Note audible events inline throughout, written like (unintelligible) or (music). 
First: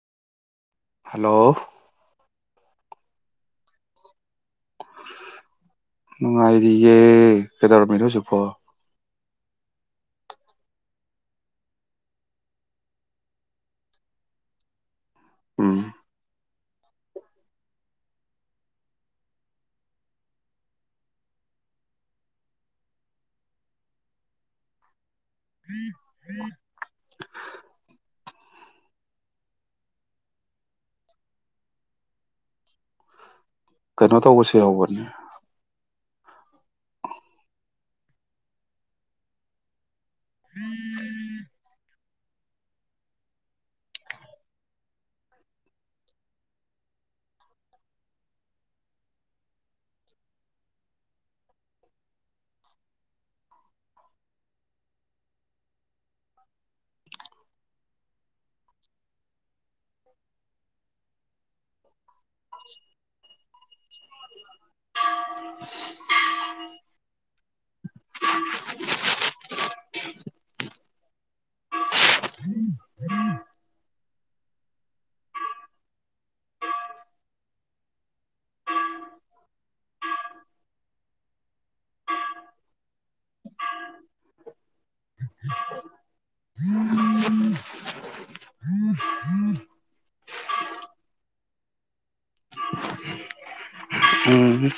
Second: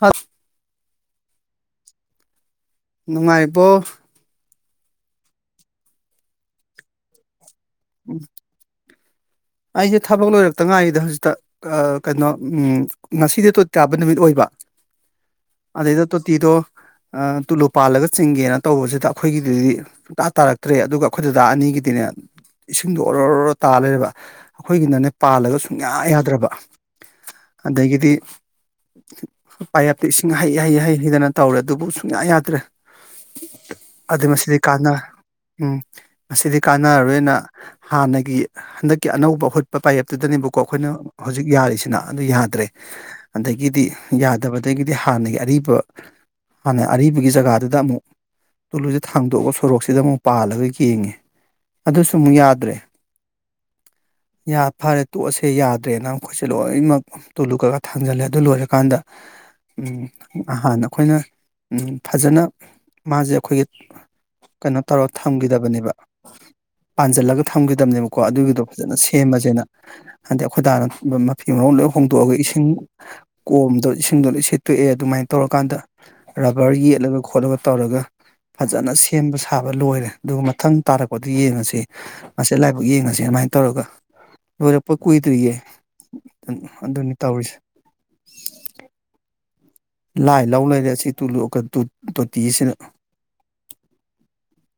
ꯍꯐ hello ꯅꯨꯡꯉꯥꯏꯕꯣ ꯅꯨꯡꯉꯥꯏꯔꯤꯌꯦꯦ ꯀꯦꯗꯧꯔꯃꯤ ꯊꯁꯨꯄꯣꯑꯣ ꯑꯩꯁꯦ ꯊꯕꯛ ꯂꯣꯏꯔꯛꯇ ꯉꯥꯏꯔꯤꯗ ꯍꯧꯖꯤꯛꯇ ꯀꯩꯅꯣ ꯉꯁꯤꯗꯤ ꯇꯣꯠ ꯇꯥꯕ ꯅꯨꯃꯤꯠ ꯑꯣꯏꯕ ꯎꯝ ꯑꯗꯩꯗ ꯇꯣ ꯇꯤꯗꯣ ꯇꯨꯂꯨ ꯄꯥꯜꯂꯒ ꯆꯤꯡꯒꯦꯅ ꯇꯧꯕꯁꯤꯗ ꯑꯩꯈꯣꯏꯒꯤꯗꯗꯤ ꯁꯨꯡꯇꯥ ꯇꯥꯔꯛꯇ꯭ꯔꯦ ꯑꯗꯨꯒ ꯑꯩꯈꯣꯏꯗꯨꯗꯥ ꯑꯅꯤꯒꯤꯗꯤꯅꯦ ꯏꯁꯤꯡꯗꯣ ꯑꯣꯔꯣꯔꯣ ꯇꯥ ꯂꯩꯕ ꯑꯩꯈꯣꯏꯒꯤꯅꯅꯦ ꯄꯥꯜꯂꯒ ꯁꯨꯡꯌꯥ ꯌꯥꯗ꯭ꯔꯕ ꯑꯗꯒꯤꯗꯤ ꯄꯌꯦꯞꯇ ꯏꯁꯤꯡ ꯍꯩ ꯍꯩ ꯍꯩ ꯍꯩꯗꯅ ꯇꯧꯔꯦ ꯑꯗꯨꯕꯨ ꯁꯨꯡꯌꯥ ꯌꯥꯗ꯭ꯔꯦ ꯀꯩꯅꯣ ꯑꯗꯨ ꯇꯧꯕꯁꯨ ꯃꯁꯤꯗꯤ ꯀꯥꯟꯅ ꯌꯥꯎꯕꯅꯦ ꯎꯝ ꯃꯁꯤꯗꯤ ꯀꯥꯟꯅꯔꯔꯣꯏꯅ ꯍꯥꯟꯅꯒꯤ ꯍꯟꯗꯛ ꯀꯤ ꯑꯅꯧꯕ ꯑꯍꯨꯠꯄ ꯄꯥꯏꯌꯦꯞꯇꯨꯗꯅꯦꯕꯀꯣ ꯑꯩꯈꯣꯏꯅ ꯍꯧꯖꯤꯛ ꯌꯥꯔꯤꯁꯤꯅ ꯑꯗꯨ ꯌꯥꯗ꯭ꯔꯦ ꯑꯗꯒꯤꯗꯤ ꯌꯥꯗꯕꯗꯒꯤꯗꯤ ꯍꯥꯟꯅꯒꯤ ꯑꯔꯤꯕ ꯍꯥꯟꯅ ꯑꯔꯤꯕꯒꯤ ꯖꯒꯥꯗꯨꯗ ꯑꯃꯨꯛ ꯇꯨꯂꯨꯁꯤꯦ ꯊꯥꯡꯗꯣꯛꯑꯒ ꯁꯣꯔꯣꯛꯁꯤꯗ ꯑꯃꯨꯛ ꯄꯥꯜꯂꯒ ꯌꯦꯡꯉꯦ ꯑꯗꯨꯁꯨ ꯑꯃꯨꯛ ꯌꯥꯗ꯭ꯔꯦ ꯌꯥ ꯐꯔꯦ ꯇꯣꯛꯑꯁꯦ ꯌꯥꯗ꯭ꯔꯦꯅ ꯃꯈꯣꯏꯁꯦ ꯂꯣꯏꯅꯃꯛ ꯇꯨꯂꯨ ꯈꯒ ꯊꯥꯡꯖꯜꯂꯦ ꯑꯗꯨ ꯂꯣꯏꯔꯀꯥꯟꯗ ꯑꯍꯥꯟꯅ ꯑꯩꯈꯣꯏꯅ ꯐꯖꯅ ꯃꯥꯁꯦ ꯑꯩꯈꯣꯏꯒꯤ ꯀꯩꯅꯣ ꯇꯧꯔ ꯊꯝꯈꯤꯗꯕꯅꯦꯕ ꯄꯥꯟꯁꯤꯜꯂꯒ ꯊꯝꯈꯤꯗꯕꯅꯦꯕꯀꯣ ꯑꯗꯨꯒꯤꯗꯣ ꯐꯖꯅ ꯁꯦꯝꯃꯁꯦꯅ ꯍꯥꯏꯗꯤ ꯑꯩꯈꯣꯏꯗꯥꯅ ꯃꯐꯤ ꯃꯔꯣꯡ ꯂꯣꯏ ꯍꯣꯡꯗꯣꯛꯑꯒ ꯏꯁꯤꯡ ꯀꯣꯝꯗꯣ ꯏꯁꯤꯡꯗꯣ ꯂꯣꯏ ꯁꯤꯦꯠꯇꯣꯛꯑꯦ ꯑꯗꯨꯃꯥꯏꯅ ꯇꯧꯔꯀꯥꯟꯗ ꯔꯕꯔ ꯌꯦꯠꯂꯒ ꯈꯣꯠꯂꯒ ꯇꯧꯔꯒ ꯐꯖꯅ ꯁꯦꯝꯕ ꯁꯥꯕ ꯂꯣꯏꯔꯦ ꯑꯗꯨꯒ ꯃꯊꯪ ꯇꯥꯔꯛꯄꯗ ꯌꯦꯡꯉꯁꯤ ꯃꯁꯤꯦ ꯂꯥꯏꯕꯛ ꯌꯦꯡꯉꯁꯤ ꯑꯗꯨꯃꯥꯏꯅ ꯇꯧꯔꯒ ꯂꯣꯏꯔꯛꯄ ꯀꯨꯏꯗ꯭ꯔꯤꯌꯦ ꯑꯗꯨꯅꯤ ꯇꯧꯔꯤꯁꯦ ꯂꯥꯏ ꯂꯧ ꯂꯩꯔꯦ ꯑꯁꯤ ꯇꯨ ꯇꯣꯇꯤꯁꯤꯅ ꯎꯝ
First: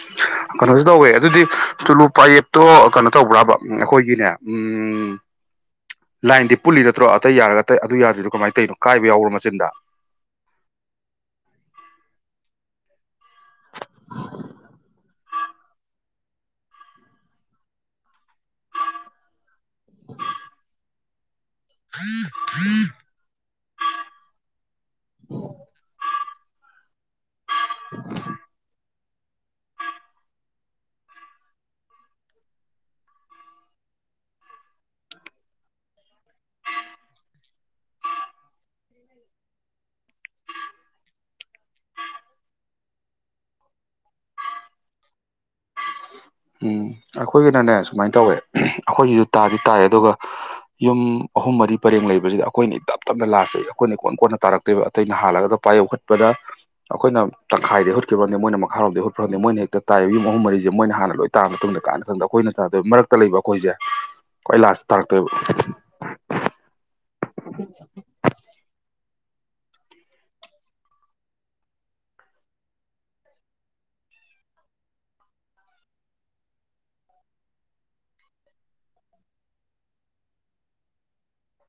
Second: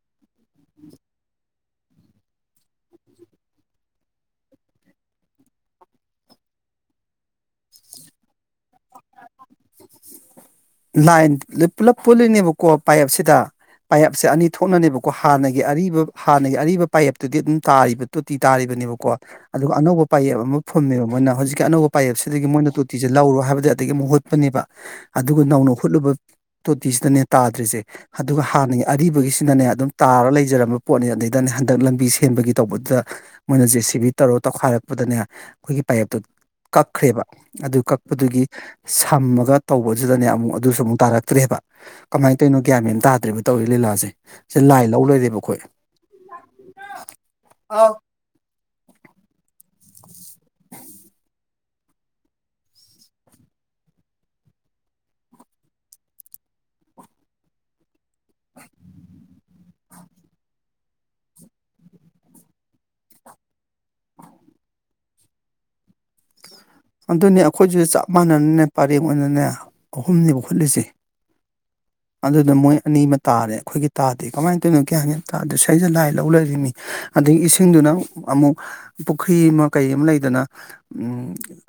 ꯀꯩꯅꯣꯁꯨ ꯇꯧꯋꯦ ꯑꯗꯨꯗꯤ ꯇꯨꯂꯨ ꯄꯥꯌꯦꯞꯇꯣ ꯀꯩꯅꯣ ꯇꯧꯕ꯭ꯔꯥꯕ ꯑꯩꯈꯣꯏꯒꯤꯅꯦ ꯎ ꯂꯥꯏꯟꯗꯤ ꯄꯨꯜꯂꯤ ꯅꯠꯇ꯭ꯔꯣ ꯑꯇꯩ ꯌꯥꯔꯒ ꯑꯇꯩ ꯑꯗꯨ ꯌꯥꯗꯣꯏꯔꯤꯗꯣ ꯀꯃꯥꯏꯅ ꯇꯧꯔꯤꯅꯣ ꯀꯥꯏꯕ ꯌꯥꯎꯕꯣ ꯃꯆꯤꯟꯗ ꯂꯥꯏꯟ ꯄꯨꯂꯞ ꯄꯣꯂꯤꯅꯤꯕ ꯀꯣ ꯄꯥꯏꯌꯦꯞꯁꯤꯗ ꯄꯥꯏꯌꯦꯞꯁꯦ ꯑꯅꯤ ꯊꯣꯛꯅꯅꯦꯕꯀꯣ ꯍꯥꯟꯅꯒꯤ ꯑꯔꯤꯕ ꯍꯥꯟꯅꯒꯤ ꯑꯔꯤꯕ ꯄꯥꯏꯌꯦꯞꯇꯨꯗꯤ ꯑꯗꯨꯝ ꯇꯥꯔꯤꯕ ꯇꯣꯇꯤ ꯇꯥꯔꯤꯕꯅꯦꯕꯀꯣ ꯑꯗꯨꯒ ꯑꯅꯧꯕ ꯄꯥꯌꯦꯞ ꯑꯃ ꯐꯨꯝꯃꯦꯕ ꯃꯣꯏꯅ ꯍꯧꯖꯤꯛꯀꯤ ꯑꯅꯧꯕ ꯄꯥꯏꯌꯦꯞꯁꯤꯗꯒꯤ ꯃꯣꯏꯅ ꯇꯣꯇꯤꯤꯁꯦ ꯂꯧꯔꯣ ꯍꯥꯏꯕꯗꯤ ꯑꯗꯒꯤ ꯑꯃꯨꯛ ꯍꯨꯠꯄꯅꯦꯕ ꯑꯗꯨꯒ ꯅꯧꯎꯅ ꯍꯣꯠꯂꯨꯕ ꯗꯤꯁꯗꯅꯦ ꯇꯥꯗ꯭ꯔꯤꯁꯦ ꯑꯗꯨꯒ ꯍꯥꯟꯅ ꯑꯔꯤꯕꯒꯤꯁꯤꯅꯅꯦ ꯑꯗꯨꯝ ꯇꯥꯔ ꯂꯩꯖꯔꯝꯕ ꯄꯣꯠꯅꯤ ꯑꯗꯨꯗꯩꯗꯅꯦ ꯍꯟꯗꯛ ꯂꯝꯕꯤ ꯁꯦꯝꯕꯒꯤ ꯇꯧꯕꯗꯨꯗ ꯃꯣꯏꯅ ꯖꯦ ꯁꯤ ꯕꯤ ꯇꯧꯔꯣ ꯇꯧꯈꯥꯏꯔꯛꯄꯗꯅꯦ ꯑꯩꯈꯣꯏꯒꯤ ꯄꯥꯏꯞꯇꯨ ꯀꯛꯈ꯭ꯔꯦꯕ ꯑꯗꯨ ꯀꯛꯄꯗꯨꯒꯤ ꯁꯝꯃꯒ ꯇꯧꯕ ꯁꯤꯗꯅꯦ ꯑꯃꯨꯛ ꯑꯗꯨꯁꯨ ꯑꯃꯨꯛ ꯇꯥꯔꯛꯇ꯭ꯔꯦꯕ ꯀꯃꯥꯏꯅ ꯇꯧꯔꯤꯅꯣ ꯒ꯭ꯌꯥꯟ ꯃ ꯇꯥꯗ꯭ꯔꯔꯤꯕꯕ ꯇꯧꯔꯤ ꯂꯤꯂꯥꯁꯦ ꯁꯤ ꯂꯥꯏ ꯂꯧ ꯂꯣꯏꯔꯦꯕꯈꯣꯣꯏ ꯎꯝ ꯑꯩꯈꯣꯏꯒꯤꯅꯅꯦ ꯁꯨꯃꯥꯏꯅ ꯇꯧꯋꯦ ꯑꯩꯈꯣꯏꯁꯤꯁꯨ ꯇꯥꯗꯤ ꯇꯥꯏ ꯑꯗꯨꯒ ꯌꯨꯝ ꯑꯍꯨꯝ ꯃꯔꯤ ꯄꯔꯦꯡ ꯂꯩꯕꯁꯤꯗ ꯑꯩꯈꯣꯏꯅ ꯇꯞ ꯇꯞꯅ ꯂꯥꯁꯆꯩ ꯑꯩꯈꯣꯏꯅ ꯀꯣꯟ ꯀꯣꯟꯅ ꯇꯥꯔꯛꯇꯣꯏꯕ ꯑꯇꯩ ꯅ ꯍꯥꯜꯂꯒ ꯄꯥꯏ ꯌꯧꯨꯠꯄꯗ ꯑꯩꯈꯣꯏꯅ ꯇꯪꯈꯥꯏꯗꯩ ꯍꯨꯠꯈ꯭ꯔꯝꯅꯦ ꯃꯣꯏꯅ ꯃꯈꯥꯔꯣꯝꯗꯩ ꯍꯨꯠꯈ꯭ꯔꯕꯝꯅꯤ ꯃꯣꯏꯅ ꯍꯦꯛꯇ ꯇꯥꯏꯑꯕ ꯌꯨꯝ ꯑꯍꯨꯝ ꯃꯔꯤꯁꯦ ꯃꯣꯏꯅ ꯍꯥꯟꯅ ꯂꯣꯏ ꯇꯥꯔ ꯃꯇꯨꯡꯗ ꯀꯥꯟꯪꯗ ꯑꯩꯈꯣꯏꯅ ꯇꯥꯗꯣꯏ ꯃꯔꯛꯇ ꯂꯩꯕ ꯑꯩꯈꯣꯏꯁꯦ ꯑꯩ ꯂꯥꯁꯇ ꯇꯥꯔꯛꯇꯣꯏꯕ ꯑꯗꯨꯅꯤ ꯑꯩꯈꯣꯏꯁꯨꯁꯨ ꯆꯞ ꯃꯥꯟꯅꯅꯅꯦ ꯄꯔꯦꯡ ꯑꯣꯏꯅꯅꯦ ꯑꯍꯨꯝꯅꯦꯕ ꯍꯨꯠꯂꯤꯁꯦ ꯑꯗꯨꯗ ꯃꯣꯏ ꯑꯅꯤ ꯑꯃ ꯇꯥꯔꯦ ꯑꯩꯈꯣꯏꯒꯤ ꯇꯥꯗꯦ ꯀꯃꯥꯏꯅ ꯇꯧꯔꯤꯅꯣ ꯀꯌꯥꯒꯦ ꯇꯗ ꯁꯁ ꯂꯥꯏ ꯂꯧ ꯂꯩꯔꯤꯅꯤ ꯑꯗꯒꯤ ꯏꯁꯤꯡꯗꯨꯅ ꯑꯃꯨꯛ ꯄꯨꯈ꯭ꯔꯤ ꯑꯃ ꯀꯩ ꯑꯃ ꯂꯩꯗꯅ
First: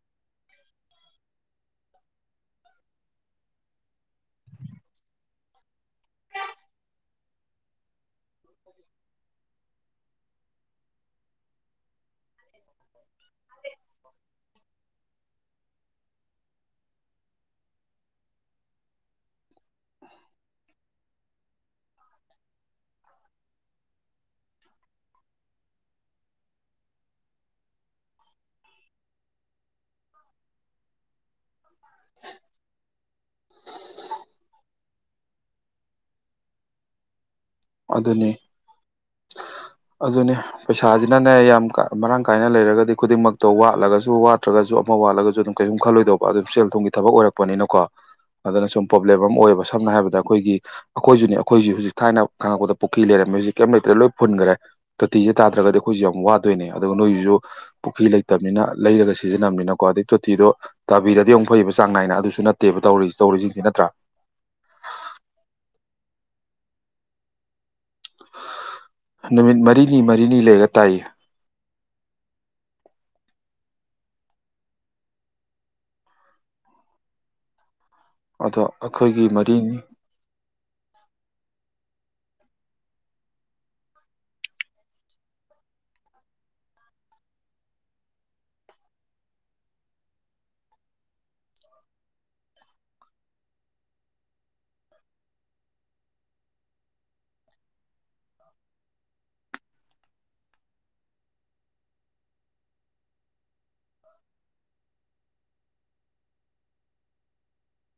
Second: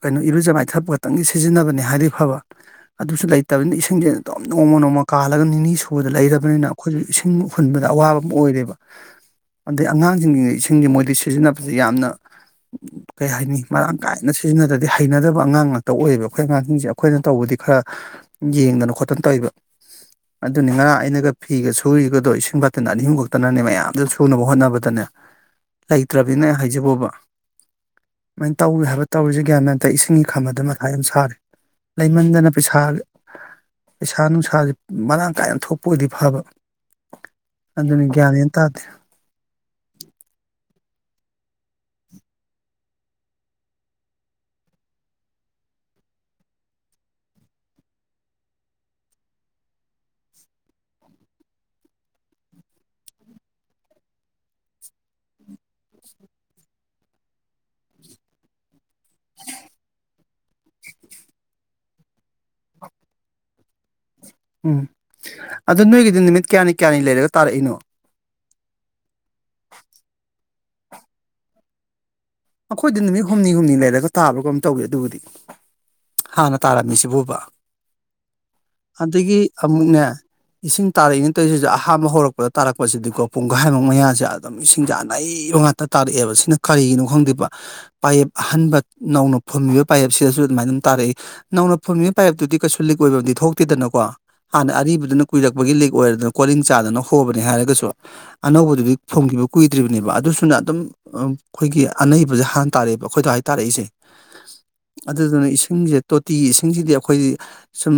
ꯀꯩꯅꯣ ꯏꯔꯨꯖ ꯃꯥꯏꯊꯛꯄ ꯈꯛꯇꯪꯒꯤ ꯁꯤꯖꯤꯟꯅꯕꯅꯦ ꯍꯥꯏꯗꯤ ꯐꯕ ꯑꯗꯨꯁꯨ ꯂꯩꯇꯕꯅꯤꯅ ꯏꯁꯤꯡꯁꯦ ꯑꯗꯨꯝ ꯅꯣꯡꯃ ꯅꯣꯡꯃ ꯀꯥꯜꯂꯒ ꯅꯤꯅꯤ ꯁꯨꯕꯗ ꯂꯩꯔꯕꯅꯤꯅ ꯑꯩꯈꯣꯏꯁꯨ ꯏꯁꯤꯡ ꯍꯨꯟꯕꯗ ꯑꯋꯥꯕ ꯑꯃ ꯑꯣꯏꯔꯦꯕ ꯑꯗꯩ ꯑꯉꯥꯡꯁꯤꯡꯁꯤ ꯏꯁꯤꯡꯁꯦ ꯃꯣꯏꯗꯤ ꯁꯤꯖꯤꯟꯅꯕꯁꯦ ꯌꯥꯝꯅ ꯀꯩ ꯍꯥꯏꯅꯤ ꯃꯔꯥꯡ ꯀꯥꯏꯅ ꯁꯤꯖꯤꯟꯅꯗ ꯑ ꯍꯩꯅꯗꯕ ꯑꯉꯥꯡ ꯉꯥꯛꯇ ꯑꯣꯏꯌꯦꯕ ꯑꯩꯈꯣꯏ ꯑꯉꯥꯡꯁꯤꯡꯁꯦ ꯑꯩꯈꯣꯏꯅ ꯇꯧꯕꯗꯤ ꯈꯔ ꯌꯦꯡꯗꯅ ꯈꯣꯠꯇꯅ ꯇꯧꯕ ꯑꯗꯨꯅꯤ ꯉꯔꯥꯡ ꯑꯩꯅꯒ ꯐꯤꯒ ꯁꯨꯔꯤꯒꯗꯣ ꯏꯁꯤꯡ ꯐꯠꯇꯅ ꯑꯅꯤ ꯑꯍꯨꯝ ꯈꯛꯇꯅꯅꯦ ꯃꯌꯥꯝꯁꯨ ꯁꯨꯅꯕ ꯍꯣꯠꯅꯕꯗꯅꯦ ꯂꯩꯇ꯭ꯔꯕꯅꯤꯅ ꯍꯥꯏꯖꯕꯣꯕ ꯑꯗꯨꯃꯥꯏꯅ ꯇꯧꯋꯦ ꯍꯥꯏꯕ ꯇꯧꯔꯤꯁꯦ ꯑꯇ ꯏꯁꯤꯡꯒꯤ ꯈꯥꯝꯕꯗ ꯃꯊꯥ ꯌꯥꯝ ꯁꯥꯔꯤ ꯂꯩꯃꯟꯗꯅ ꯄꯩꯁꯥ ꯄꯩꯁꯥ ꯅꯨꯡꯁꯥꯥꯁ ꯃꯔꯥꯡ ꯀꯥꯏꯅ ꯊꯣꯛꯄꯕꯨꯗꯤ ꯐꯕ ꯑꯗꯨꯅꯤ ꯒ꯭ꯌꯥꯟ ꯃꯦꯟ ꯇꯥꯗꯦ ꯑꯗꯨꯅꯦ ꯄꯩꯁꯥꯁꯤꯅꯅꯦ ꯌꯥꯝ ꯃꯔꯥꯡ ꯀꯥꯏꯅ ꯂꯩꯔꯒꯗꯤ ꯈꯨꯗꯤꯡꯃꯛꯇꯣ ꯋꯥꯠꯂꯒꯁꯨ ꯋꯥꯠꯇ꯭ꯔꯒꯁꯨ ꯑꯃ ꯋꯥꯠꯂꯒꯁꯨ ꯑꯗꯨꯝ ꯀꯩꯁꯨꯝ ꯈꯜꯂꯣꯏꯗꯧꯕ ꯑꯗꯨꯝ ꯁꯦꯜ ꯊꯨꯝꯒꯤ ꯊꯕꯛ ꯑꯣꯏꯔꯛꯄꯅꯤꯅꯀꯣ ꯑꯗꯨꯅ ꯁꯨꯝ ꯄ꯭ꯔꯣꯕ꯭ꯂꯦꯝ ꯑꯃ ꯑꯣꯏꯌꯦꯕ ꯁꯝꯅ ꯍꯥꯏꯔꯕꯗ ꯑꯩꯈꯣꯏꯒꯤ ꯑꯩꯈꯣꯏꯁꯨꯅꯦ ꯑꯩꯈꯣꯏꯁꯤ ꯍꯧꯖꯤꯛ ꯊꯥꯏꯅ ꯈꯪꯉꯛꯄꯗ ꯄꯨꯈ꯭ꯔꯤ ꯂꯩꯔꯝꯃꯤ ꯍꯧꯖꯤꯛ ꯀꯩꯝ ꯂꯩꯇ꯭ꯔꯦ ꯂꯣꯏ ꯐꯨꯟꯈ꯭ꯔꯦ ꯇꯣꯇꯤꯁꯦ ꯇꯥꯗ꯭ꯔꯒꯗꯤ ꯑꯩꯈꯣꯏꯁꯨ ꯌꯥꯝ ꯋꯥꯗꯣꯏꯅꯦ ꯑꯗꯨꯒ ꯅꯣꯏꯁꯨ ꯄꯨꯈ꯭ꯔꯤ ꯂꯩꯇꯕꯅꯤꯅ ꯂꯩꯔꯒ ꯁꯤꯖꯤꯟꯅꯕꯅꯤꯅꯀꯣ ꯑꯗꯩ ꯇꯣꯇꯤꯗꯣ ꯇꯥꯕꯤꯔꯗꯤ ꯌꯥꯝ ꯐꯩꯌꯦꯕ ꯆꯥꯡ ꯅꯥꯏꯅ ꯑꯗꯨꯁꯨ ꯅꯠꯇꯦꯕ ꯇꯧꯔꯤ ꯇꯧꯔꯤꯁꯤꯡꯁꯤ ꯅꯠꯇ꯭ꯔꯥ ꯎꯝ ꯑꯗꯨ ꯅꯣꯏꯒꯤꯗꯤ ꯅꯨꯃꯤꯠ ꯀꯌꯥꯅꯤ ꯀꯌꯥꯅꯤ ꯂꯩꯔꯒ ꯇꯥꯔꯛꯏꯅꯣ ꯍ ꯅꯨꯃꯤꯠ ꯃꯔꯤꯅꯤ ꯃꯔꯤꯅꯤ ꯂꯩꯒ ꯇꯥꯏꯌꯦ ꯑꯈꯣꯏꯗꯤ ꯅꯨꯃꯤꯠ ꯍꯨꯝꯅꯤ ꯍꯨꯝꯅꯤ ꯂꯩꯔꯒ ꯇꯥꯕ꯭ꯔꯥ ꯀꯩꯅꯣꯝ ꯇꯧꯏ ꯑꯗꯨꯕꯨꯗꯤ ꯍꯥꯟꯅ ꯇꯥꯔꯝꯃꯤꯁꯤꯕꯨꯕ ꯑꯗꯣ ꯑꯩꯈꯣꯏꯒꯤ ꯑꯗꯒꯤ ꯃꯔꯤꯅꯤ ꯑꯃꯨꯛꯅꯦ ꯏꯁꯤꯡ ꯇꯥꯔꯛꯏ ꯑꯇꯩꯁꯤꯗ ꯑꯍꯥꯟꯕ ꯍꯧꯔꯛꯄꯗ ꯇꯥꯔꯛꯄꯁꯤꯗꯤꯀꯣ ꯄꯨꯡꯒꯥꯏꯃꯨꯛ ꯃꯌꯥꯖꯦ ꯑꯗꯨꯝ ꯏꯁꯤꯡꯁꯦ ꯑꯅꯩꯕ ꯉꯥꯛꯇ ꯇꯥꯔꯛꯑꯦꯕ ꯁꯤꯅ ꯀꯔꯤꯒꯤꯅꯣ ꯈꯪꯗꯦ ꯄꯥꯏꯌꯦꯞ ꯑꯍꯟꯕ ꯅꯧꯅ ꯐꯨꯝꯃꯤꯕ ꯄꯥꯏꯌꯦꯞꯁꯤꯗꯁꯨ ꯑꯗꯨꯃꯥꯏꯅ ꯑꯗꯨ ꯇꯥꯔꯛꯏ ꯅꯧꯅ ꯐꯨꯝꯃꯤꯕ ꯄꯥꯏꯞꯇꯨꯗꯤ ꯀꯩꯁꯨ ꯂꯤꯛ ꯑꯣꯏꯕꯝꯗꯤ ꯊꯣꯛꯇꯦꯗꯅꯀꯣ ꯍꯥꯟꯅ ꯑꯔꯤꯕꯗꯨꯅ ꯀꯨꯏꯔꯛꯄꯒꯤ ꯂꯤꯛ ꯑꯣꯏꯔꯗꯅ ꯀꯣꯂꯤꯡ ꯆꯥꯗꯅ ꯍꯣꯕꯅꯦ ꯍꯥꯏꯔꯒꯁꯨ ꯑꯅꯧꯕꯗꯨꯗꯤ ꯐꯨꯝꯒꯤꯕ ꯀꯨꯏꯗ꯭ꯔꯤꯕꯅꯦꯕ ꯑꯗꯨꯁꯨꯅ ꯑꯗꯨꯝ ꯑꯝ ꯑ ꯈꯣꯏꯒꯤ ꯑꯅꯩꯕꯖꯦ ꯍꯥꯟ ꯇꯥꯔꯛꯑꯦꯕ ꯑꯩꯈꯣꯏꯗꯥꯏ ꯇꯥꯔꯛꯏꯁꯦ ꯑꯗꯨꯗꯨꯅ ꯏꯁꯤꯡꯖꯦ ꯇꯣꯇꯤꯒꯤ ꯏꯁꯤꯡꯖꯤꯗꯤ ꯑꯩꯈꯣꯏꯗꯤ ꯁꯨꯝ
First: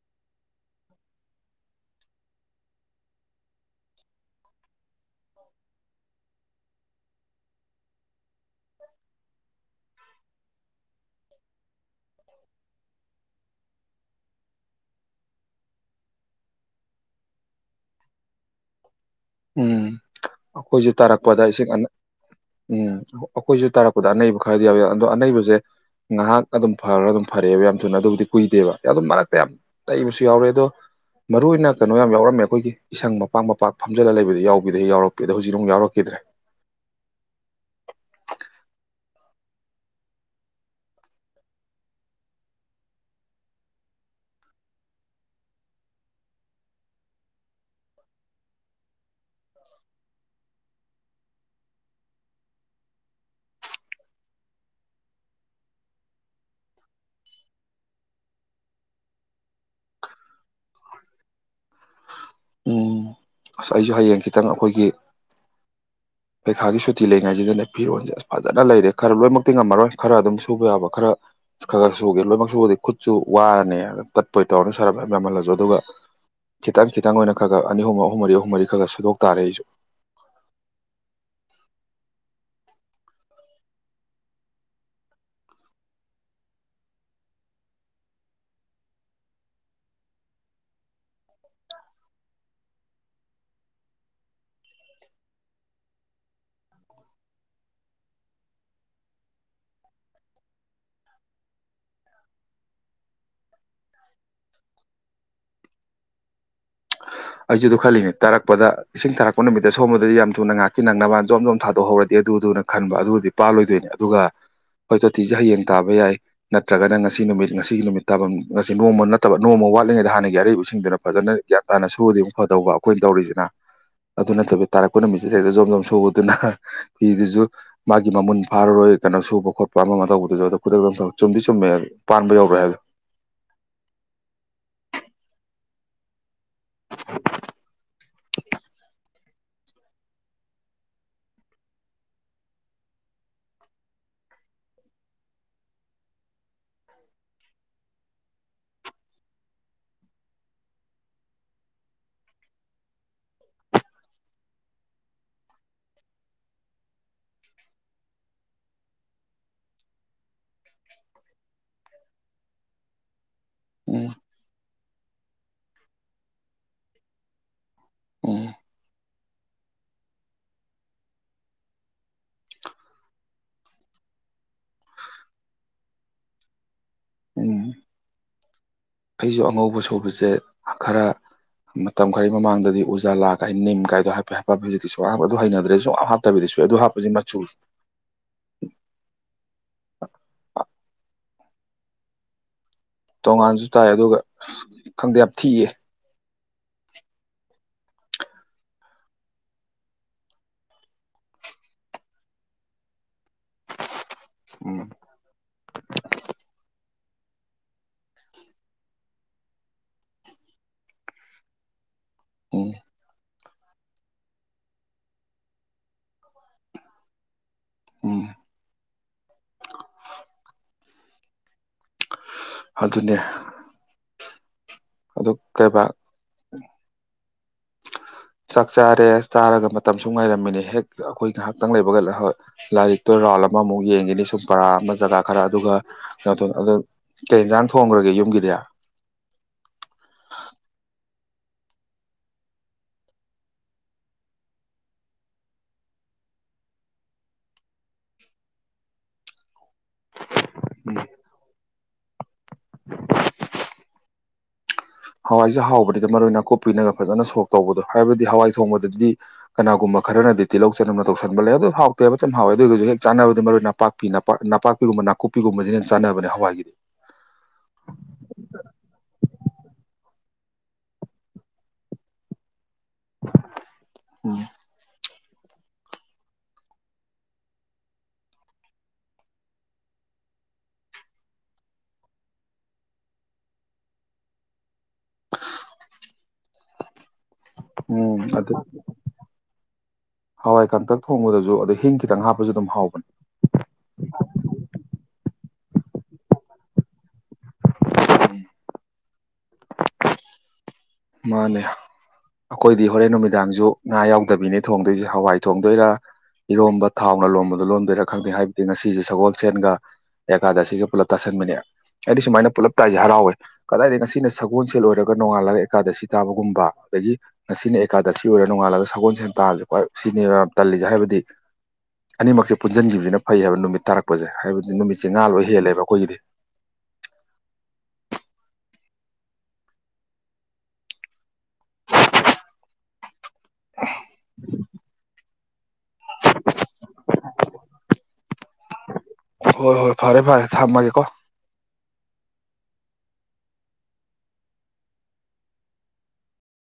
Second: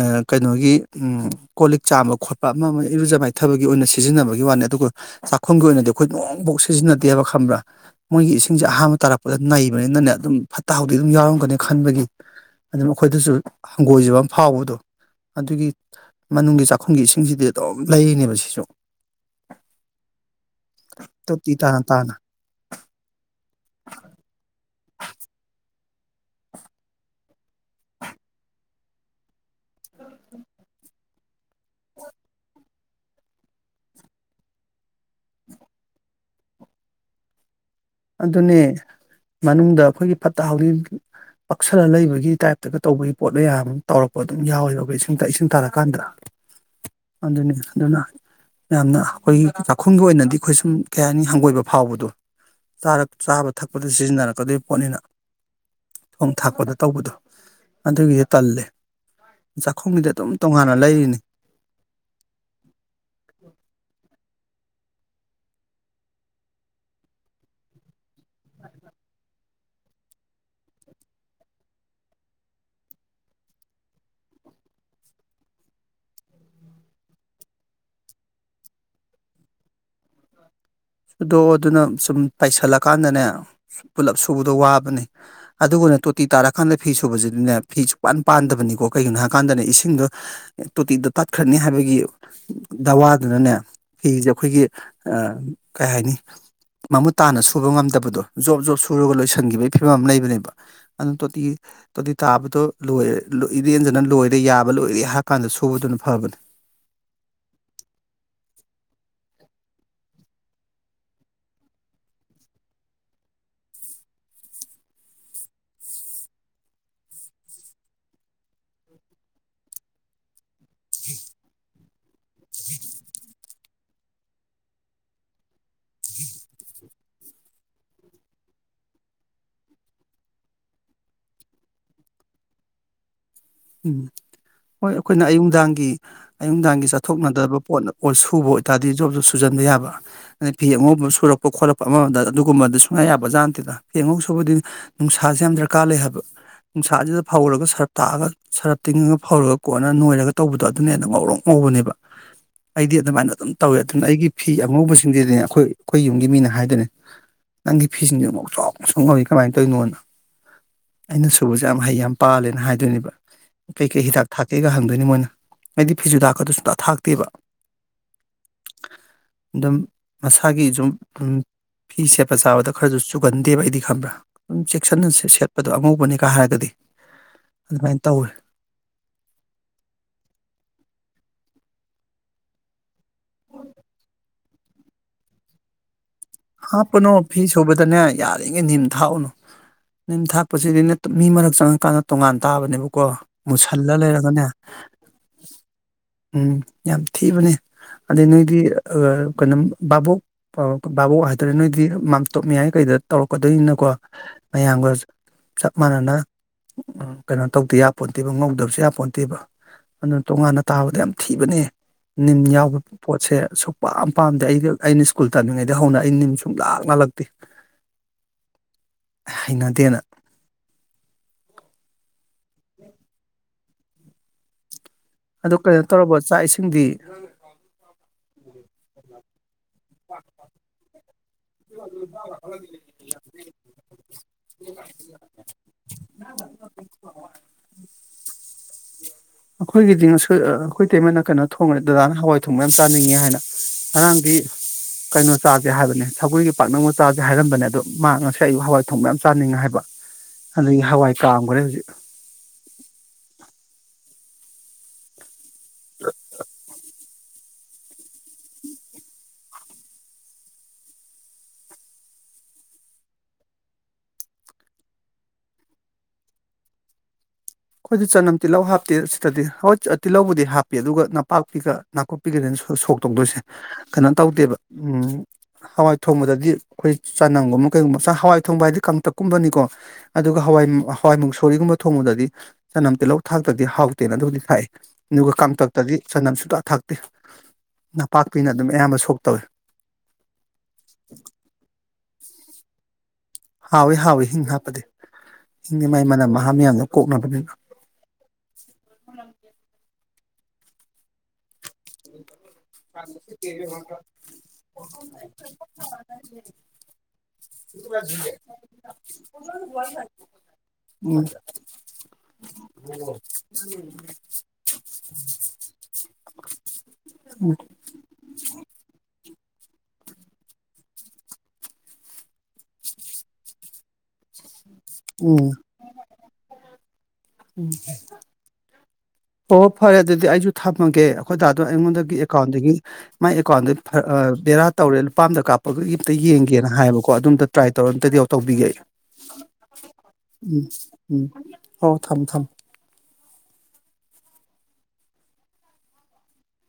ꯑꯥ ꯀꯩꯅꯣꯒꯤ ꯎꯝ ꯀꯣ ꯂꯤꯛ ꯆꯥꯝꯕ ꯈꯣꯠꯄ ꯑꯃ ꯑꯃ ꯏꯔꯨꯖ ꯃꯥꯏꯊꯕꯒꯤ ꯑꯣꯏꯅ ꯁꯤꯟ ꯁꯤꯖꯤꯟꯅꯕꯒꯤ ꯋꯥꯅꯤ ꯑꯗꯨꯒ ꯆꯥꯛꯈꯨꯝꯒꯤ ꯑꯣꯏꯅꯗꯤ ꯑꯈꯣꯏ ꯅꯣꯡꯕꯣꯛ ꯁꯤ ꯁꯤꯖꯤꯟꯅꯗꯦꯕ ꯈꯪꯕ꯭ꯔꯥ ꯃꯣꯏꯒꯤ ꯏꯁꯤꯡꯖꯦ ꯑꯍꯥꯟꯕ ꯇꯥꯔꯛꯄꯗ ꯅꯩꯕꯅꯤꯅꯅꯦ ꯑꯗꯨꯝ ꯐꯠꯇ ꯍꯥꯎꯗꯤ ꯑꯗꯨꯝ ꯌꯥꯎꯔꯝꯒꯅꯤ ꯈꯟꯕꯒꯤ ꯑꯗꯨꯝ ꯑꯈꯣꯏꯗꯁꯨ ꯍꯪꯒꯣꯏꯖꯕ ꯃ ꯐꯥꯎꯕꯗꯣ ꯑꯗꯨꯒꯤ ꯃꯅꯨꯡꯒꯤ ꯆꯥꯛꯈꯨꯝꯒꯤ ꯏꯁꯤꯡꯁꯤꯗꯤ ꯑꯗꯨꯝ ꯂꯩꯔꯤꯅꯦꯕ ꯁꯤꯁꯨ ꯎꯝ ꯑꯩꯈꯣꯏꯁꯖꯨ ꯇꯥꯔꯛꯄꯗ ꯇꯣꯇꯤ ꯏꯁꯤꯡ ꯇꯥꯅ ꯑꯅꯩ ꯇꯥꯅ ꯎꯝ ꯍ ꯑꯩꯈꯣꯏꯖꯨ ꯇꯥꯔꯛꯄꯗ ꯑꯅꯩꯕ ꯈꯔ ꯗꯤ ꯌꯥꯎꯏ ꯑꯗꯣ ꯑꯅꯩꯕꯖꯦ ꯉꯥꯏꯍꯥꯛ ꯑꯗꯨꯝ ꯐꯔꯒ ꯑꯗꯨꯝ ꯐꯔꯛꯑꯦꯕ ꯌꯥꯝ ꯊꯨꯅ ꯑꯗꯨꯕꯨꯗꯤ ꯀꯨꯏꯗꯦꯕ ꯑꯗꯨꯝ ꯃꯔꯛꯇ ꯌꯥꯝ ꯅꯩꯕꯁꯨ ꯌꯥꯎꯔꯦ ꯑꯗꯣ ꯃꯔꯨ ꯑꯣꯏꯅ ꯀꯩꯅꯣ ꯌꯥꯝ ꯌꯥꯎꯔꯝꯃꯦ ꯑꯈꯣꯏꯒꯤ ꯏꯁꯪ ꯃꯄꯥꯛ ꯃꯄꯥꯛ ꯇꯣ ꯈꯣꯝꯖꯤꯜꯂ ꯂꯩꯕꯗꯤ ꯌꯥꯎꯕꯗꯤ ꯌꯥꯎꯔꯛꯄꯦ ꯗꯣ ꯍꯧꯖꯤꯛ ꯑꯃꯨꯛ ꯌꯥꯎꯔꯛꯈꯤꯗ꯭ꯔꯦ ꯑꯗꯨꯅꯦ ꯃꯅꯨꯡꯗ ꯑꯈꯣꯏꯒꯤ ꯐꯠꯇ ꯍꯥꯎꯗꯤ ꯄꯛꯁꯜꯂ ꯂꯩꯕꯒꯤ ꯇꯥꯏꯞꯇꯒ ꯇꯧꯕꯒꯤ ꯄꯣꯠ ꯃꯌꯥꯝ ꯑꯃ ꯇꯧꯔꯛꯄ ꯑꯗꯨꯝ ꯌꯥꯎꯋꯦꯕ ꯏꯁꯤꯡ ꯏꯁꯤꯡ ꯇꯥꯔꯀꯥꯟꯗ ꯑꯗꯨꯅꯦ ꯑꯗꯨꯅ ꯌꯥꯝꯅ ꯑꯈꯣꯏꯒꯤ ꯆꯥꯛꯈꯨꯝꯒꯤ ꯑꯣꯏꯅꯗꯤ ꯑꯩꯈꯣꯏ ꯁꯨꯝ ꯀꯩ ꯍꯥꯏꯅꯤ ꯍꯪꯒꯣꯏꯕ ꯐꯥꯎꯕꯗꯣ ꯆꯥꯔꯛ ꯆꯥꯕ ꯊꯛꯄꯗ ꯁꯤꯖꯤꯟꯅꯔꯛꯀꯗꯣꯏ ꯄꯣꯠꯅꯤꯅ ꯊꯣꯡ ꯊꯥꯛꯄꯗ ꯇꯧꯕꯗꯣ ꯑꯗꯨꯒꯤ ꯇꯜꯂꯦ ꯆꯥꯛꯈꯨꯝꯒꯤꯗꯤ ꯑꯗꯨꯝ ꯇꯣꯉꯥꯟꯅ ꯂꯩꯔꯤꯅꯤ ꯎꯝ ꯑꯁ ꯑꯩꯖꯨ ꯍꯌꯦꯡꯈꯤꯠ ꯈꯤꯇꯪ ꯑꯩꯈꯣꯏꯒꯤ ꯄꯩꯈꯥꯒꯤ ꯁꯨꯇꯤ ꯂꯩꯉꯩꯖꯤꯗꯅꯦ ꯐꯤꯔꯣꯟꯜꯖꯦ ꯑꯁ ꯐꯖꯅ ꯂꯩꯔꯦ ꯈꯔ ꯂꯣꯏꯅꯃꯛꯇꯤ ꯉꯝꯃꯔꯣꯏ ꯈꯔ ꯑꯗꯨꯝ ꯁꯨꯕ ꯌꯥꯕ ꯈꯔ ꯈ ꯒ ꯁꯨꯒꯦ ꯂꯣꯏꯅꯃꯛ ꯁꯨꯕꯗꯤ ꯈꯨꯠꯁꯨ ꯋꯥꯔꯅꯤ ꯇꯠꯄꯣꯏ ꯇꯧꯔ ꯁꯔꯕ ꯃꯌꯥꯝ ꯌꯥꯝꯃꯜꯂꯁꯨ ꯑꯗꯨꯒ ꯈꯤꯇꯪ ꯈꯤꯇꯪ ꯑꯣꯏꯅ ꯈꯔ ꯈꯔ ꯑꯅꯤ ꯍꯨꯝꯃꯨꯛ ꯑꯍꯨꯝ ꯃꯔꯤ ꯑꯍꯨꯝ ꯃꯔꯤ ꯈꯔ ꯈ ꯁꯨꯗꯣꯛ ꯇꯥꯔꯦ ꯑꯩꯁꯨ ꯁꯨꯗꯣꯛꯑꯣ ꯑꯗꯨꯅ ꯁꯨꯝ ꯄꯥꯏꯁꯜꯂꯀꯥꯟꯗꯅꯦ ꯄꯨꯂꯞ ꯁꯨꯕꯗꯣ ꯋꯥꯕꯅꯤ ꯑꯗꯨꯒꯅꯦ ꯇꯣꯇꯤ ꯇꯥꯔꯀꯥꯟꯗ ꯐꯤ ꯁꯨꯕꯖꯤꯗꯤꯅꯦ ꯐꯤꯁꯨꯄꯥꯟ ꯄꯥꯟꯗꯕꯅꯤꯀꯣ ꯀꯩꯒꯤꯅꯣ ꯍꯥꯏꯀꯥꯟꯗꯅꯦ ꯏꯁꯤꯡꯗꯣ ꯇꯣꯇꯤꯗ ꯇꯠꯈ꯭ꯔꯅꯤ ꯍꯥꯏꯕꯒꯤ ꯗꯋꯥꯗꯨꯅꯅꯦ ꯐꯤꯖꯦ ꯑꯈꯣꯏꯒꯤ ꯀꯩ ꯍꯥꯏꯅꯤ ꯃꯃꯨꯠ ꯇꯥꯅ ꯁꯨꯕ ꯉꯝꯗꯕꯗꯣ ꯖꯣꯞ ꯖꯣꯞ ꯁꯨꯔꯒ ꯂꯣꯏꯁꯤꯟꯒꯤꯕꯩ ꯐꯤꯕꯝ ꯑꯃ ꯂꯩꯕꯅꯦꯕ ꯑꯗꯨꯅ ꯇꯣꯇꯤ ꯇꯣꯇꯤ ꯇꯥꯕꯗꯣ ꯂꯣꯏꯔꯦ ꯂꯣꯏ ꯏꯔꯦꯟꯖꯅ ꯂꯣꯏꯔꯦ ꯌꯥꯕ ꯂꯣꯏꯔꯦ ꯍꯥꯏꯔꯀꯥꯟꯗ ꯁꯨꯕꯗꯨꯅ ꯐꯕꯅꯦ ꯑꯩꯖꯨ ꯑꯗꯨ ꯈꯜꯂꯤꯅꯦ ꯇꯥꯔꯛꯄꯗ ꯏꯁꯤꯡ ꯇꯥꯔꯛꯄ ꯅꯨꯃꯤꯠꯇ ꯁꯣꯝꯃꯗꯤ ꯌꯥꯝ ꯊꯨꯅ ꯉꯍꯥꯛꯀꯤ ꯅꯪꯅꯕ ꯖꯣꯝꯖꯣꯝ ꯊꯥꯗꯣꯛꯍꯧꯔꯗꯤ ꯑꯗꯨ ꯗꯨꯅ ꯈꯟꯕ ꯑꯗꯨꯗꯤ ꯄꯥꯜꯂꯣꯏꯗꯣꯏꯅꯤ ꯑꯗꯨꯒ ꯍꯣꯏ ꯇꯣꯇꯤꯖꯦ ꯍꯌꯦꯡ ꯇꯥꯕ ꯌꯥꯏ ꯅꯠꯇ꯭ꯔꯒꯅ ꯉꯁꯤ ꯅꯨꯃꯤꯠ ꯉꯁꯤꯒꯤ ꯅꯨꯃꯤꯠ ꯇꯥꯐꯝ ꯉꯁꯤ ꯅꯣꯡꯃ ꯅꯠꯇꯕ ꯅꯣꯡꯃ ꯋꯥꯠꯂꯤꯉꯩꯗ ꯍꯥꯟꯅꯒꯤ ꯑꯔꯩꯕ ꯁꯤ ꯁꯤꯡꯗꯨꯅ ꯐꯖꯅ ꯇꯥꯅ ꯁꯨꯔꯗꯤ ꯑꯃꯨꯛ ꯐꯗꯧꯕ ꯑꯈꯣꯏ ꯇꯧꯔꯤꯖꯤꯅ ꯑꯗꯨ ꯅꯠꯇꯕꯤ ꯇꯥꯔꯛꯄ ꯅꯨꯃꯤꯠꯁꯤꯗ ꯍꯦꯛꯇ ꯖꯣꯝ ꯖꯣꯝ ꯁꯨꯕꯗꯨꯅ ꯍꯥ ꯐꯤꯗꯨꯖꯨ ꯃꯥꯒꯤ ꯃꯃꯨꯟ ꯐꯥꯔꯔꯣꯏ ꯀꯩꯅꯣ ꯁꯨꯕ ꯈꯣꯠꯄ ꯑꯃ ꯑꯃ ꯇꯧꯕꯗꯨꯖꯨ ꯑꯗꯨ ꯈꯨꯗꯛꯇ ꯆꯨꯝꯗꯤ ꯆꯨꯝꯃꯦ ꯄꯥꯟꯕ ꯌꯧꯔꯣꯏ ꯍꯥꯌꯕꯗꯣ ꯎꯝ ꯍꯣꯏ ꯑꯩꯈꯣꯏꯅ ꯑꯌꯨꯛꯗꯥꯡꯒꯤ ꯑꯌꯨꯛꯗꯥꯡꯒꯤ ꯆꯠꯊꯣꯛꯅꯗꯕ ꯄꯣꯠꯅ ꯑꯣ ꯁꯨꯕ ꯑꯣꯏꯇꯥꯗꯤ ꯖꯣꯕ ꯖꯣꯕ ꯁꯨꯖꯟꯕ ꯌꯥꯕ ꯑꯗꯩ ꯐꯤ ꯑꯉꯧꯕ ꯁꯨꯔꯛꯄ ꯈꯣꯠꯂꯛꯄ ꯑꯃꯗ ꯑꯗꯨꯒꯨꯝꯕꯗꯤ ꯁꯨꯡꯌꯥ ꯌꯥꯕ ꯖꯥꯠ ꯅꯠꯇꯦꯅ ꯐꯤ ꯑꯉꯧ ꯁꯨꯕꯗꯤ ꯅꯨꯡꯁꯥꯁꯦ ꯌꯥꯝ ꯗꯔꯀꯥꯔ ꯂꯩ ꯍꯥꯏꯕ ꯅꯨꯡꯁꯥꯖꯤꯗ ꯐꯧꯔꯒ ꯁꯔꯞ ꯇꯥꯛꯑꯒ ꯁꯔꯞ ꯇꯤꯡꯉꯒ ꯐꯧꯔꯒ ꯀꯣꯟꯅ ꯅꯣꯏꯔꯒ ꯇꯧꯕꯗꯣ ꯑꯗꯨꯅ ꯍꯦꯟꯅ ꯉꯧꯔꯣꯛ ꯉꯧꯕꯅꯦꯕ ꯑꯩꯗꯤ ꯑꯗꯨꯃꯥꯏꯅ ꯑꯗꯨꯝ ꯇꯧꯋꯦ ꯑꯗꯨꯅ ꯑꯩꯒꯤ ꯐꯤ ꯑꯉꯧꯕꯁꯤꯡꯁꯤꯗꯤꯅꯦ ꯑꯈꯣꯏ ꯑꯈꯣꯏ ꯌꯨꯝꯒꯤ ꯃꯤꯅ ꯍꯥꯏꯗꯣꯏꯅꯤ ꯅꯪꯒꯤ ꯐꯤꯁꯤꯡꯖꯤ ꯉꯧꯁꯣꯛ ꯉꯧꯁꯣꯛ ꯉꯧꯏ ꯀꯃꯥꯏꯅ ꯇꯧꯏꯅꯣꯅ ꯑꯩꯅ ꯁꯨꯕꯖꯦ ꯌꯥꯝ ꯍꯩ ꯌꯥꯝ ꯄꯥꯜꯂꯦꯅ ꯍꯥꯏꯗꯣꯏꯅꯦ ꯀꯩ ꯀꯩ ꯎꯝ ꯍꯤꯗꯥꯛ ꯊꯥꯛꯀꯦꯒ ꯍꯪꯉꯤ ꯗꯨꯏꯅꯤ ꯃꯣꯏꯅ ꯑꯩꯗꯤ ꯐꯤꯖꯨꯗꯥꯛꯀꯗꯨ ꯁꯨꯊꯥꯛ ꯊꯥꯛꯇꯦꯕ ꯎꯝ ꯑꯗꯨꯝ ꯃꯁꯥꯒꯤ ꯖꯨꯝ ꯎꯝ ꯐꯤ ꯁꯦꯠꯄ ꯆꯥꯕꯗ ꯈꯔꯖꯨ ꯆꯨꯒꯟꯗꯦꯕ ꯑꯩꯗꯤ ꯈꯪꯕ꯭ꯔꯥ ꯑꯗꯨꯝ ꯆꯦꯛꯁꯤꯟꯅ ꯁꯦꯠꯄꯗꯣ ꯑꯉꯧꯕꯅꯤꯒ ꯍꯥꯏꯔꯒꯗꯤ ꯑꯗꯨꯃꯥꯏꯅ ꯇꯧꯋꯦ ꯑꯩꯖꯨ ꯑꯉꯧꯕ ꯁꯨꯕꯖꯦ ꯈꯔ ꯃꯇꯝ ꯈꯔꯒꯤ ꯃꯃꯥꯡꯗꯗꯤ ꯎꯖꯥꯂꯥ ꯀꯥꯏ ꯅꯤꯝ ꯀꯥꯏꯗꯣ ꯍꯥꯏꯐꯦꯠ ꯍꯥꯏꯄꯃꯤ ꯍꯧꯖꯤꯛꯇꯤ ꯁꯨꯍꯥꯞ ꯑꯗꯨ ꯍꯩꯅꯗ꯭ꯔꯦ ꯁꯨꯍꯥꯞ ꯍꯥꯞ ꯍꯥꯞꯄꯨꯅꯣ ꯐꯤ ꯁꯨꯕꯗꯅꯦ ꯌꯥꯔꯤꯉꯩ ꯅꯤꯝ ꯊꯥꯛꯎꯅꯨ ꯅꯤꯝ ꯊꯥꯛꯄꯁꯤꯗꯤꯅꯦ ꯃꯤ ꯃꯔꯛ ꯆꯪꯉꯀꯥꯟꯗ ꯇꯣꯉꯥꯟ ꯇꯥꯕꯅꯦꯕ ꯇꯣꯡꯉꯥꯟꯁꯨ ꯇꯥꯏ ꯑꯗꯨꯒ ꯈꯪꯗꯦ ꯌꯥꯝ ꯊꯤꯌꯦ ꯎꯝ ꯌꯥꯝ ꯊꯤꯕꯅꯦ ꯑꯗꯩ ꯅꯣꯏꯒꯤ ꯀꯩꯅꯣ ꯕꯥꯥꯕꯣꯛ ꯕꯥꯕꯣꯛ ꯍꯥꯏꯇꯥꯔꯦ ꯅꯣꯏꯗꯤ ꯃꯥꯝꯇꯣꯞ ꯃꯌꯥꯏ ꯀꯩꯗ ꯇꯧꯔꯛꯀꯗꯣꯏꯅꯤꯅꯀꯣ ꯎꯝ ꯃꯌꯥꯝꯒ ꯆꯞ ꯃꯥꯟꯅꯅ ꯎ ꯀꯩꯅꯣ ꯇꯧꯗ ꯌꯥ ꯄꯣꯟꯇꯦꯕ ꯉꯧꯗꯕꯁꯨ ꯌꯥ ꯄꯣꯟꯇꯦꯕ ꯑꯗꯨꯅ ꯇꯣꯉꯥꯟꯅ ꯇꯥꯕꯗ ꯌꯥꯝ ꯊꯤꯕꯅꯦ ꯅꯤꯝ ꯎꯝ ꯌꯥꯎꯕ ꯄꯣꯠꯁꯦ ꯁꯛꯄꯝ ꯄꯥꯝꯗꯦ ꯑꯩꯗꯤ ꯑꯩꯅ ꯁ꯭ꯀꯨꯜ ꯇꯥꯅꯤꯡꯉꯩꯗ ꯑꯗꯨ ꯍꯧꯅ ꯑꯩ ꯅꯤꯝ ꯁꯨꯝ ꯂꯥꯛ ꯉꯥꯜꯂꯛꯇꯦ ꯎꯝ ꯍꯩꯅꯗꯦꯅ ꯑꯗꯨꯅꯦ ꯑꯗꯨ ꯀꯩꯅꯣ ꯇꯧꯔꯕ ꯆꯥꯛ ꯏꯁꯤꯡꯗꯤ ꯎꯝ ꯆꯥꯛ ꯆꯥꯔꯦ ꯆꯥꯔꯒ ꯃꯇꯝꯝꯁꯨ ꯉꯥꯏꯔꯝꯃꯤꯅꯦ ꯍꯦꯛ ꯑꯩꯈꯣꯏ ꯉꯥꯏꯍꯥꯛꯇꯪ ꯂꯩꯕꯒ ꯂꯥꯏꯔꯤꯛꯇꯣ ꯔꯥꯎꯜ ꯑꯃꯃꯨꯛ ꯌꯦꯡꯈꯤꯅꯤ ꯁꯨꯝ ꯄꯔꯥ ꯑꯃ ꯖꯒꯥ ꯈꯔ ꯑꯗꯨꯒ ꯀꯩꯅꯣ ꯇ ꯇꯦꯟꯖꯥꯡ ꯊꯣꯡꯈ꯭ꯔꯒꯦ ꯌꯨꯝꯒꯤꯗꯤ ꯑꯩꯈꯣꯏꯒꯤꯗꯤ ꯉꯁꯣꯏ ꯑꯩꯈꯣꯏ ꯏꯇꯩꯃꯅ ꯀꯩꯅꯣ ꯊꯣꯡꯕꯅꯤ ꯗꯗꯥꯅ ꯍꯋꯥꯏ ꯊꯣꯡꯕ ꯌꯥꯝ ꯆꯥꯅꯤꯡꯉꯦ ꯍꯥꯏꯅ ꯉꯔꯥꯡꯗꯤ ꯀꯩꯅꯣ ꯆꯥꯁꯦ ꯍꯥꯏꯕꯅꯦ ꯁꯒꯜꯒꯤ ꯄꯥꯛꯅꯅꯕ ꯆꯥꯁꯦ ꯍꯥꯏꯔꯝꯕꯅꯦ ꯑꯗꯣ ꯃꯥ ꯉꯁꯥꯏ ꯑꯌꯨꯛ ꯍꯋꯥꯏ ꯊꯣꯡ ꯃ ꯌꯥꯝ ꯆꯥꯅꯤꯡꯉꯦ ꯍꯥꯏꯕ ꯑꯗꯒꯤ ꯎꯝ ꯍꯋꯥꯏ ꯀꯥꯝꯈ꯭ꯔꯦ ꯍꯧꯖꯤꯛ ꯍꯋꯥꯏꯁꯦ ꯍꯥꯎꯕꯗꯨꯗ ꯃꯔꯣꯏ ꯅꯥꯀꯨꯞꯄꯤꯅꯒ ꯐꯖꯅ ꯁꯣꯛ ꯇꯧꯕꯗꯣ ꯍꯥꯏꯕꯗꯤ ꯍꯋꯥꯏ ꯊꯣꯡꯕꯗꯗꯤ ꯀꯅꯥꯒꯨꯝꯕ ꯈꯔꯅꯗꯤ ꯇꯤꯜꯍꯧ ꯆꯅꯝꯅ ꯇꯧꯁꯟꯕ ꯂꯩ ꯑꯗꯨ ꯍꯥꯎꯇꯦ ꯐꯖꯅ ꯍꯥꯎꯋꯦ ꯑꯗꯨ ꯑꯣꯏꯒꯤꯒꯁꯨ ꯍꯦꯛ ꯆꯥꯟꯅꯕꯗꯤ ꯃꯔꯣꯏ ꯅꯥꯄꯥꯛꯄꯤꯄꯥꯛ ꯅꯅꯥꯄꯥꯛꯄꯤꯒꯨꯝꯕ ꯅꯥꯀꯨꯞꯄꯤꯒꯨꯝꯕꯁꯤꯅ ꯍꯦꯛ ꯆꯥꯟꯅꯕꯅꯦ ꯍꯋꯥꯏꯒꯤꯗꯤ ꯑꯩꯈꯣꯏꯗꯤ ꯆꯅꯝ ꯇꯤꯜꯍꯧ ꯍꯥꯞꯇꯦ ꯁꯤꯗꯗꯤ ꯍꯣꯏ ꯇꯤꯜꯍꯧꯕꯨꯗꯤ ꯍꯥꯞꯄꯤ ꯑꯗꯨꯒ ꯅꯄꯥꯛꯄꯤꯒ ꯅꯥꯀꯨꯞꯄꯤꯒꯗꯅ ꯁ ꯁꯣꯛ ꯇꯧꯗꯣꯏꯁꯦ ꯀꯩꯅꯣ ꯎꯝ ꯇꯧꯗꯦꯕ ꯍꯋꯥꯏ ꯊꯣꯡꯕꯗꯗꯤ ꯑꯩꯈꯣꯏ ꯆꯅꯝꯒꯨꯝꯕ ꯀꯩꯒꯨꯝꯕ ꯍꯋꯥꯏ ꯊꯣꯡꯕ ꯍꯥꯏꯗꯤ ꯀꯪꯇꯛꯀꯨꯝꯕꯅꯤꯀꯣ ꯑꯗꯨꯒ ꯍꯋꯥꯏ ꯍꯋꯥꯏꯃꯨꯛ ꯁꯣꯔꯤꯒꯨꯝꯕ ꯊꯣꯡꯕꯗꯗꯤ ꯆꯅꯝ ꯇꯤꯍꯧ ꯊꯥꯛꯇ꯭ꯔꯗꯤ ꯍꯥꯎꯇꯦꯅ ꯑꯗꯨꯕꯨꯗꯤ ꯊꯥꯏ ꯑꯗꯨꯒ ꯀꯥꯡꯇꯛꯇꯗꯤ ꯆꯅꯝ ꯁꯨꯇ ꯊꯛ (unintelligible) ꯎꯝ ꯑ ꯍꯋꯥꯏ ꯀꯟꯇꯛ ꯊꯣꯡꯕꯗꯁꯨ ꯑ ꯍꯤꯡ ꯈꯤꯇꯪ ꯍꯥꯞꯄꯁꯨ ꯑꯗꯨꯝ ꯍꯥꯎꯕꯅꯤ ꯍꯥꯎꯏꯤ ꯍꯥꯎꯏꯤ ꯍꯤꯡ ꯍꯥꯞꯄꯗꯤ ꯍꯤꯡꯗꯤ ꯃꯥꯏ ꯃꯅꯝ ꯃꯍꯥ ꯃꯌꯥꯝꯗ ꯀꯣꯛꯅꯕꯅꯤꯅ (unintelligible) ꯃꯥꯅꯦ ꯑꯩꯈꯣꯏꯗꯤ ꯍꯣꯔꯦꯟ ꯅꯨꯃꯤꯗꯥꯡꯁꯨ ꯉꯥ ꯌꯥꯎꯗꯕꯤꯅꯤ ꯊꯣꯡꯗꯣꯏꯁꯦ ꯍꯋꯥꯏ ꯊꯣꯡꯗꯣꯏꯔꯥ ꯏꯔꯣꯝꯕ ꯊꯥꯎꯅ ꯂꯣꯟꯝꯕꯗꯣ ꯂꯣꯟꯝꯗꯣꯏꯔꯥ ꯈꯪꯗꯦ ꯍꯥꯏꯕꯗꯤ ꯉꯁꯤꯁꯦ ꯁꯒꯣꯜ ꯁꯦꯟꯒ ꯑꯦꯀꯥꯗ ꯑꯁꯤꯒ ꯄꯨꯂꯞ ꯎꯝ ꯇꯥꯁꯟꯕꯅꯦ ꯑꯩꯗꯤ ꯁꯨꯃꯥꯏꯅ ꯄꯨꯂꯞ ꯇꯥꯏꯁꯦ ꯍꯔꯥꯎꯋꯦ ꯀꯗꯥꯏꯗ ꯉꯁꯤꯅ ꯁꯒꯣꯜꯁꯦꯜ ꯑꯣꯏꯔꯒ ꯅꯣꯡꯉꯥꯜꯂꯒ ꯑꯁꯤ ꯇꯥꯕꯒꯨꯝꯕ ꯑꯗꯒꯤ ꯎꯝ ꯉꯁꯤꯅ ꯑꯦꯀꯥꯗꯔꯁꯤ ꯑꯣꯏꯔ ꯅꯣꯡꯉꯥꯜꯂꯒ ꯁꯒꯣꯜ ꯁꯦꯟ ꯇꯥꯔꯁꯨ ꯍꯣꯏ ꯁꯤꯅꯤ ꯇꯜꯂꯤꯁꯦ ꯍꯥꯏꯕꯗꯤ ꯑꯅꯤꯃꯛꯁꯦ ꯄꯨꯟꯁꯤꯟꯈꯤꯕꯁꯤꯅ ꯐꯩ ꯍꯥꯏꯕ ꯅꯨꯃꯤꯠ ꯇꯥꯔꯛ ꯄꯄꯁꯦ ꯍꯥꯏꯕꯗꯤ ꯅꯨꯃꯤꯠꯁꯦ ꯉꯥ ꯂꯣꯏ ꯎꯝ ꯍꯦꯜꯂꯦꯕ ꯑꯩꯈꯣꯏꯒꯤꯗꯤ ꯎꯝ ꯑꯣꯣ ꯐꯔꯦ ꯑꯗꯨꯗꯤ ꯑꯩꯁꯨ ꯊꯝꯃꯒꯦ ꯑꯩꯈꯣꯏꯗꯥꯗꯣ ꯑꯩꯉꯣꯟꯗꯒꯤ ꯑꯦꯀꯥꯎꯟꯗꯒꯤ ꯃꯥꯏ ꯑꯦꯀꯥꯎꯟꯗꯩ ꯕꯦꯔꯥ ꯇꯧꯔꯦ ꯂꯨꯄꯥ ꯑ ꯑꯃꯝꯇ ꯀꯥꯞꯄꯒ ꯑꯝꯇ ꯌꯦꯡꯒꯦꯅ ꯍꯥꯏꯌꯦꯕꯀꯣ ꯑꯗꯨꯝꯇ ꯇ꯭ꯔꯥꯏ ꯇꯧꯔ ꯑꯝꯇꯗꯤ ꯌꯥ ꯇꯧꯕꯤꯒꯦ ꯑꯩ ꯍꯣꯏ ꯍꯣꯏ ꯐꯔꯦ ꯐꯔꯦ ꯎꯝ ꯊꯝꯃꯒꯦꯀꯣ ꯎꯝ ꯍꯣꯏ ꯊꯝ ꯊꯝ